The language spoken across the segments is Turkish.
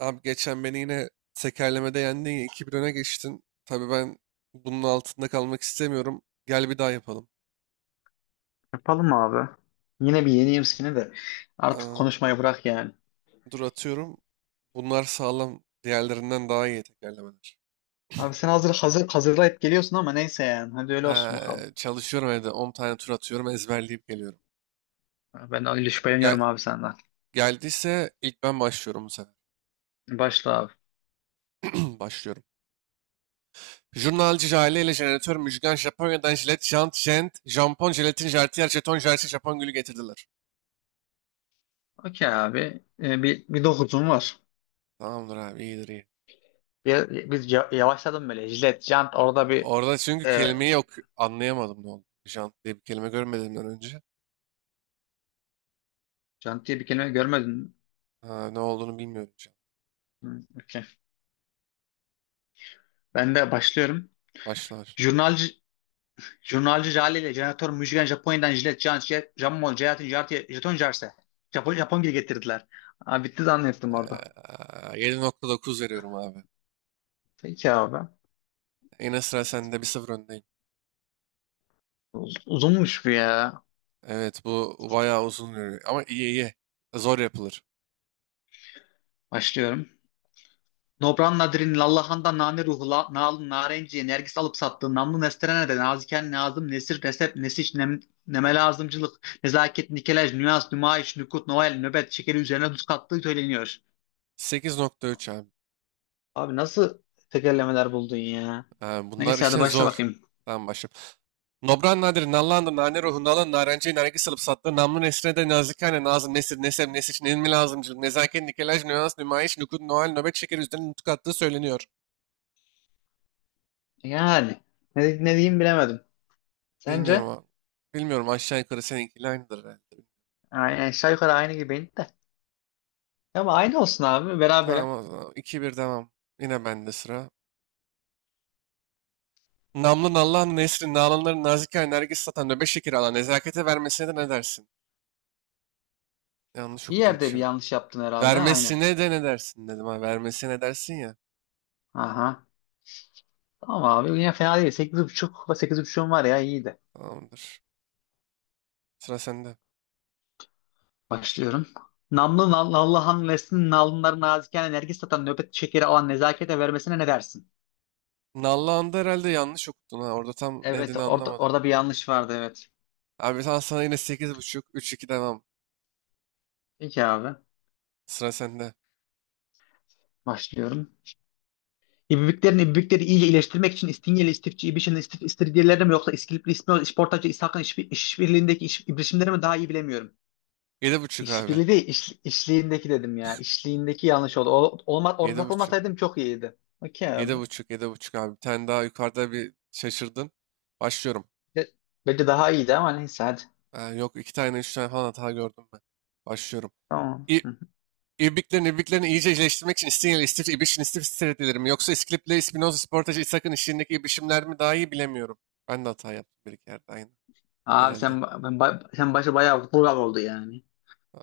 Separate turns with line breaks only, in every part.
Abi geçen beni yine tekerlemede yendin ya 2-1 öne geçtin. Tabii ben bunun altında kalmak istemiyorum. Gel bir daha yapalım.
Yapalım abi. Yine bir yeneyim seni de. Artık
Aa,
konuşmayı bırak yani.
dur atıyorum. Bunlar sağlam. Diğerlerinden daha iyi tekerlemeler.
Abi sen hazır hazırlayıp geliyorsun ama neyse yani. Hadi öyle olsun
Ha,
bakalım.
çalışıyorum evde. 10 tane tur atıyorum. Ezberleyip geliyorum.
Ben öyle şüpheleniyorum
Gel,
abi senden.
geldiyse ilk ben başlıyorum bu sefer.
Başla abi.
Başlıyorum. Jurnalci Jale ile jeneratör Müjgan Japonya'dan jilet, jant, jent, jampon, jelatin, jartiyer, jeton, jersi, Japon gülü getirdiler.
Okey abi. Bir dokuzum var.
Tamamdır abi, iyidir iyi.
Yavaşladım böyle. Jilet, jant orada bir
Orada çünkü
e,
kelimeyi yok, anlayamadım ne oldu. Jant diye bir kelime görmediğimden önce.
jant diye bir kelime görmedin mi?
Ha, ne olduğunu bilmiyorum jant.
Hı, okey. Ben de başlıyorum.
Başlar.
Jurnalci Jurnalci Jale ile jeneratör Müjgan Japonya'dan jilet, jant, jet, jammol, jayatin, jartiye, jeton, jarse. Japon gibi getirdiler. Abi bitti zannettim orada.
7,9 veriyorum abi.
Peki abi.
Yine sıra sende, 1-0 öndeyim.
Uzunmuş bu ya.
Evet, bu bayağı uzun yürüyor. Ama iyi iyi. Zor yapılır.
Başlıyorum. Nobran Nadir'in Lallahan'da nane ruhla la, nalın narenciye nergis alıp sattığı namlu nesterene naziken nazım nesir nesep nesiş nem, neme lazımcılık nezaket nikelaj nüans nümayiş nükut noel nöbet şekeri üzerine tuz kattığı söyleniyor.
8,3 abi.
Abi nasıl tekerlemeler buldun ya?
Ha, bunlar
Neyse hadi
işte
başla
zor.
bakayım.
Tamam, başlayalım. Nobran nadir, nallandı, nane ruhu, nalan, narenciye, nergis alıp sattı, namlu nesrine de nazikane, nazım, nesir, nesem, nesiç, ilmi lazımcılık, nezaket, nikelaj, nüans, nümayiş, nukud, noel, nöbet şekeri üzerine nutuk attığı söyleniyor.
Yani ne diyeyim bilemedim.
Bilmiyorum
Sence?
abi. Bilmiyorum, aşağı yukarı seninkiyle aynıdır herhalde.
Aynen aşağı yukarı aynı gibiydi de. Ama aynı olsun abi
Tamam
berabere.
o zaman. 2-1 devam. Yine bende sıra. Namlın Allah'ın Nesrin, Nalanların Nazike Nergis satan nöbet şekeri alan nezakete vermesine de ne dersin? Yanlış
Bir
okudum
yerde bir
şimdi.
yanlış yaptın herhalde aynen.
Vermesine de ne dersin dedim ha. Vermesine ne dersin ya.
Aha. Tamam abi yine fena değil. 8.5 ve 8.5'um var ya iyiydi.
Tamamdır. Sıra sende.
Başlıyorum. Allah'ın versin nalınların naziken enerji satan nöbet şekeri alan nezakete vermesine ne dersin?
Nallıhan'da herhalde yanlış okudun ha. Orada tam ne
Evet
dediğini anlamadım.
orada bir yanlış vardı evet.
Abi sana yine 8,5, 3-2 devam.
Peki abi
Sıra sende.
başlıyorum. İbibiklerin ibibikleri iyice iyileştirmek için İstingeli, İstifçi, İbiş'in istif, İstiridyeleri mi yoksa İskilipli, İsmail, İşportacı, İshak'ın iş, işbirliğindeki iş, ibrişimleri mi daha iyi bilemiyorum.
7,5 abi.
İşbirliği değil, iş, işliğindeki dedim ya. İşliğindeki yanlış oldu. Orada
7,5.
takılmasaydım çok iyiydi. Okey
Yedi
abi.
buçuk, yedi buçuk abi. Bir tane daha yukarıda bir şaşırdın. Başlıyorum.
Be- Belki daha iyiydi ama neyse hadi.
Yok, iki tane, üç tane falan hata gördüm ben. Başlıyorum.
Tamam.
İ
Hı hı.
İbriklerin ibriklerini iyice iyileştirmek için İstinye istif İbriş'in istif stratejileri mi? Yoksa İskilip'le İspinoza Sportaj İshak'ın işlerindeki ibrişimler mi daha iyi bilemiyorum. Ben de hata yaptım bir iki yerde aynı.
Abi
Herhalde.
sen ba- ben ba- sen başı bayağı vural oldu yani.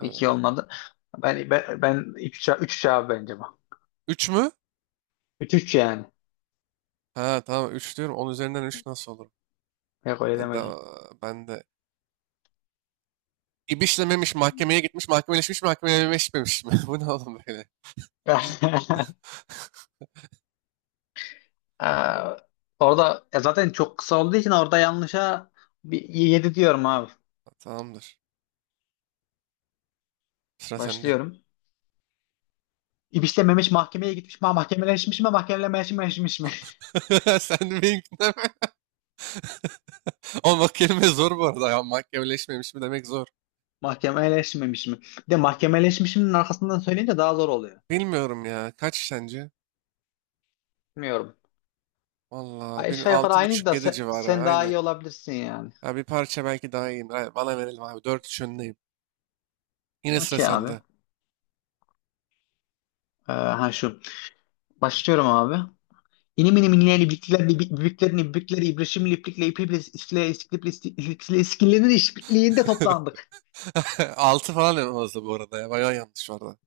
Pek iyi olmadı. Ben üç 3 abi bence bu.
üç mü?
Üç üç yani.
Ha, tamam, üç diyorum. On üzerinden üç nasıl olur?
Yok öyle
Ben de,
demedim.
ben de. İbişlememiş, mahkemeye gitmiş, mahkemeleşmiş, mahkemeleşmemiş mi? Bu ne oğlum böyle?
Aa, orada zaten çok kısa olduğu için orada yanlışa bir 7 diyorum abi.
Tamamdır. Sıra sende.
Başlıyorum. İpişlememiş mahkemeye gitmiş mi? Ha, mahkemeleşmiş mi? Mahkemeleşmemiş mi?
Sen de benimkinden mi? Ama bak, kelime zor bu arada. Ya, mahkemeleşmemiş mi demek zor.
Mahkemeleşmemiş mi? Bir de mahkemeleşmişimin arkasından söyleyince daha zor oluyor.
Bilmiyorum ya. Kaç sence?
Bilmiyorum.
Valla bil,
Aşağı yukarı aynıydı da
6,5-7 civarı
sen daha
aynen.
iyi olabilirsin yani.
Ya bir parça belki daha iyiyim. Ay, bana verelim abi. 4-3 önündeyim. Yine sıra
Okey abi.
sende.
Ha şu. Başlıyorum abi. İnim inim inleyeni bükler büklerini bükleri ibrişim liplikle ipikle iskile iskiliple iskile iskillerin işbirliğinde toplandık.
6 falan en fazla bu arada ya. Bayağı yanlış vardı.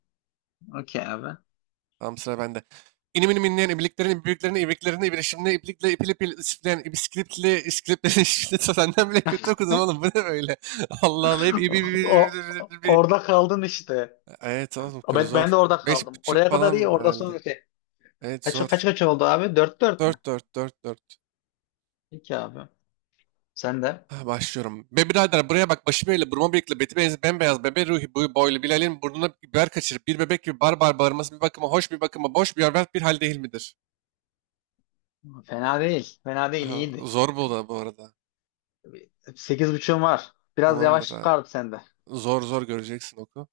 Okey abi.
Tam sıra bende. İnim inim inleyen ibliklerini, ibliklerini, ibliklerini, ibrişimli, iblikle ipil ipil, isipleyen, ibiskilipli, iskilipli, işte senden bile kötü okudum oğlum. Bu ne böyle? Allah Allah, hep ibi, ibi, ibi, ibi, ibi, ibi.
Orada kaldın işte.
Evet oğlum ki
Ben
zor.
de orada
Beş
kaldım.
buçuk
Oraya kadar iyi
falan
orada
herhalde.
sonra şey.
Evet,
Kaç kaç
zor.
kaç oldu abi? Dört mü?
4-4 4-4.
Peki abi. Sen de.
Ha, başlıyorum. Be birader, buraya bak, başı böyle burma bıyıklı, beti benzi bembeyaz, bebe ruhi boyu boylu Bilal'in burnuna biber kaçırıp bir bebek gibi barbar bağırması bir bakıma hoş, bir bakıma boş, bir berbat bir hal değil midir?
Fena değil. Fena değil
Aha,
iyiydi.
zor bu da bu arada.
8.5'un var. Biraz
Tamamdır
yavaşlık
abi.
kaldı sende.
Zor zor göreceksin oku.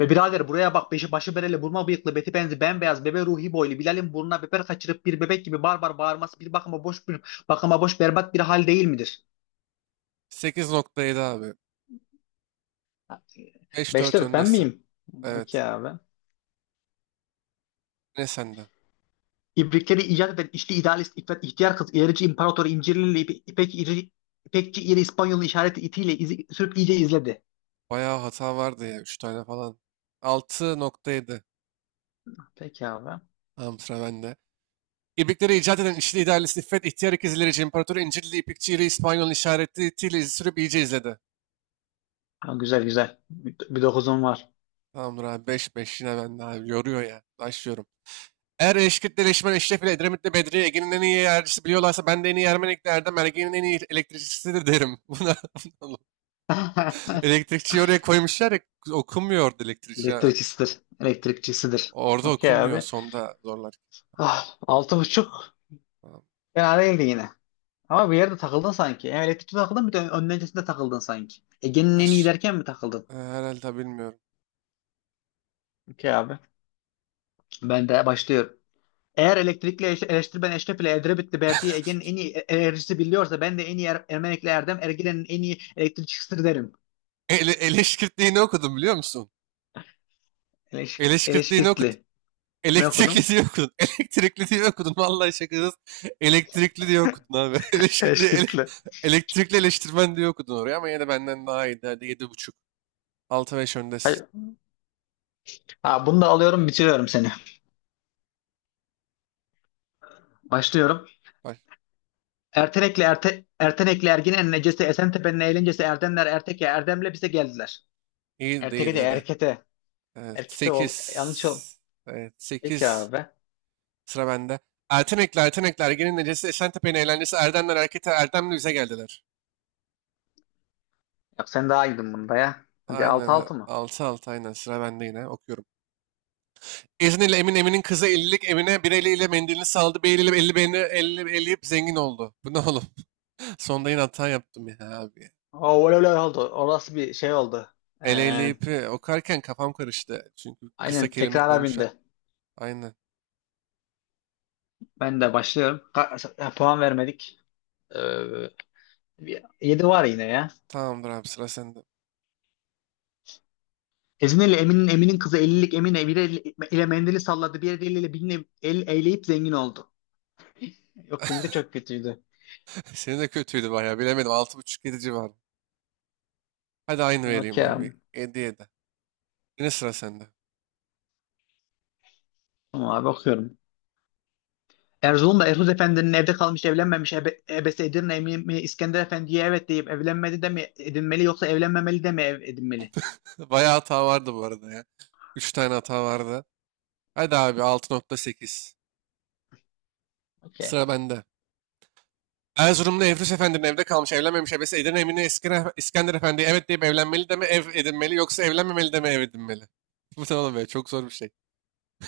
Ve birader buraya bak beşi başı bereli burma bıyıklı beti benzi bembeyaz bebe ruhi boylu Bilal'in burnuna biber kaçırıp bir bebek gibi barbar bağırması bir bakıma boş bir bakıma boş berbat bir hal değil midir?
8,7 abi. beş
Beşte
dört
evet, ben
öndesin.
miyim?
Evet.
Okey abi.
Ne sende?
İbrikleri icat eden içli idealist İffet ihtiyar kız ilerici imparatoru İncirlili İpek İri, İpekçi İri İspanyol'un işareti itiyle izi, sürüp iyice izledi.
Bayağı hata vardı ya. 3 tane falan. 6,7.
Peki abi.
Tamam, sıra bende. İpekleri icat eden İşli idaresi İffet, ihtiyar ikizlerici, İmparatoru İncirli, İpekçi İri, İspanyol işaretiyle izi sürüp iyice izledi.
Ha, güzel güzel. Bir dokuzum var.
Tamamdır abi, 5 5. Yine ben abi, yoruyor ya. Başlıyorum. Eğer Eşkirt'le Leşmen, Eşref ile Edremit'le Bedriye, Ege'nin en iyi yercisi biliyorlarsa ben de en iyi Ermenik'le Erdem, Ergen'in en iyi elektrikçisidir derim. Buna elektrikçiyi oraya koymuşlar ya, okunmuyor orada elektrikçi, ha.
Elektrikçisidir. Elektrikçisidir.
Orada
Okey
okunmuyor,
abi.
sonda zorlar.
Ah, altı buçuk.
Tamam.
Fena değildi yine. Ama bir yerde takıldın sanki. Hem elektrikte takıldın bir de öncesinde takıldın sanki. Ege'nin en iyi derken mi takıldın?
Herhalde, bilmiyorum.
Okey abi. Ben de başlıyorum. Eğer elektrikle eleştiri ben Eşref ile Edrebitli Berdi'yi Ege'nin en iyi enerjisi biliyorsa ben de en iyi er Ermenikli Erdem Ergilen'in en iyi elektrikçisidir derim.
Eleşkirtliğini okudum biliyor musun? Eleşkirtliğini okudum.
Eleşkirtli. Ne
Elektrikli
okudum?
diye okudun. Elektrikli diye okudun. Vallahi şakasız. Elektrikli diye okudun abi. Elektrikli
Eleşkirtli.
elektrikli eleştirmen diye okudun oraya, ama yine de benden daha iyiydi. Hadi 7,5. 6-5 öndesin.
Hayır. Ha, bunu da alıyorum bitiriyorum seni. Başlıyorum.
Bak,
Ertenekli Ergin'in necesi Esentepe'nin eğlencesi Erdemler Erteke Erdem'le bize geldiler.
iyi değil
Erteke de
hadi.
Erkete.
Evet,
Erkite ol.
sekiz.
Yanlış ol.
Evet,
Peki
sekiz.
abi.
Sıra bende. Ertenekli, Ertenekli, Ergen'in necesi, Eşentepe'nin eğlencesi, Erdemler harekete Erdemli bize geldiler.
Yap sen daha iyiydin bunda ya. Hadi altı
Aynen,
altı mı?
6-6 aynen. Sıra bende yine. Okuyorum. İzniyle Emin Emin'in kızı ellilik Emine bir eliyle mendilini saldı. Bir eliyle elli beni elli, eleyip zengin oldu. Bu ne oğlum? Sonda yine hata yaptım ya abi.
Oo, öyle öyle oldu. Orası bir şey oldu.
El
Ee,
eleyip okarken kafam karıştı. Çünkü kısa
aynen
kelime
tekrara
koymuşlar.
bindi.
Aynen.
Ben de başlıyorum. Puan vermedik. Ee, 7 var yine ya.
Tamamdır abi, sıra sende.
Ezine ile Emin'in kızı 50'lik Emine bir el ile mendili salladı. Bir eliyle birini el eyleyip zengin oldu. Yok benimki de çok kötüydü.
Senin de kötüydü bayağı, bilemedim. 6,5 yedi civarı. Hadi aynı vereyim
Okey abi.
abi. 7'ye de. Yine sıra sende.
Tamam abi okuyorum. Erzurum'da Ertuğrul Efendi'nin evde kalmış evlenmemiş ebesi Edirne mi, İskender Efendi'ye evet deyip evlenmedi de mi edinmeli yoksa evlenmemeli de mi ev edinmeli?
Bayağı hata vardı bu arada ya. 3 tane hata vardı. Hadi abi, 6,8.
Okey.
Sıra bende. Erzurumlu Evrus Efendi'nin evde kalmış evlenmemiş ebesi Edirne Emine İskender Efendi'ye evet deyip evlenmeli de mi ev edinmeli, yoksa evlenmemeli de mi ev edinmeli? Bu ne oğlum, çok zor bir şey.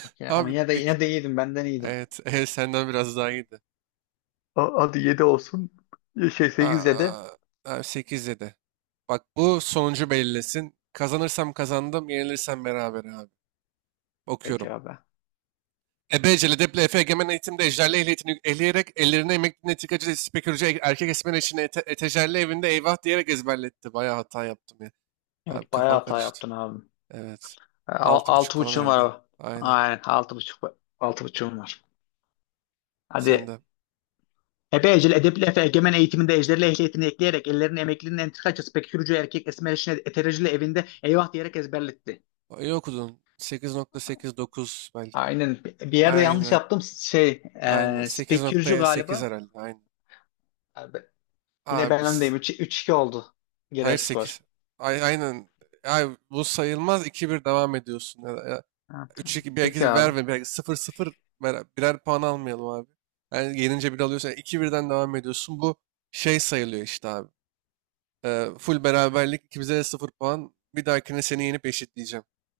Okey. Ama
Abi
yine de yine
ik-
de iyiydin benden iyiydin.
evet, ev senden biraz daha iyiydi.
Hadi 7 olsun. Şey sekiz yedi.
Aa, abi 8 7. Bak, bu sonucu belirlesin. Kazanırsam kazandım, yenilirsem beraber abi.
Peki
Okuyorum.
abi.
Ebeceli Deple Efe Egemen Eğitim'de ejderli ehliyetini ehleyerek ellerine emekli netikacı spekülcü erkek esmer için ete, etejerli evinde eyvah diyerek ezberletti. Bayağı hata yaptım ya. Abi
Evet bayağı
kafam
hata
karıştı.
yaptın abi.
Evet. 6,5
Altı
falan
buçuğum var
herhalde.
abi.
Aynen.
Aynen altı buçuk. Altı buçuğum var.
Sen
Hadi.
de.
Ebe Ecel Edepli Efe Egemen eğitiminde ejderli ehliyetini ekleyerek ellerini emeklinin entrikacısı pek yürücü erkek esmer işine etericili evinde eyvah diyerek ezberletti.
İyi okudun. 8,89 belki.
Aynen. Bir yerde yanlış
Aynen.
yaptım.
Aynen. sekiz
Spekürcü
nokta sekiz
galiba.
herhalde. Aynen.
Abi, yine
Abi
ben
s-
öndeyim. Üç 2 oldu
hayır,
genel skor.
sekiz. Ay, aynen. Ay, bu sayılmaz. İki bir devam ediyorsun. Ya, ya,
Ha, tamam.
3-2
Peki
belki
abi.
verme. Belki 0-0 birer puan almayalım abi. Yani yenince bir alıyorsun. Yani 2-1'den devam ediyorsun. Bu şey sayılıyor işte abi. Full beraberlik. İkimize de sıfır puan. Bir dahakine seni yenip eşitleyeceğim.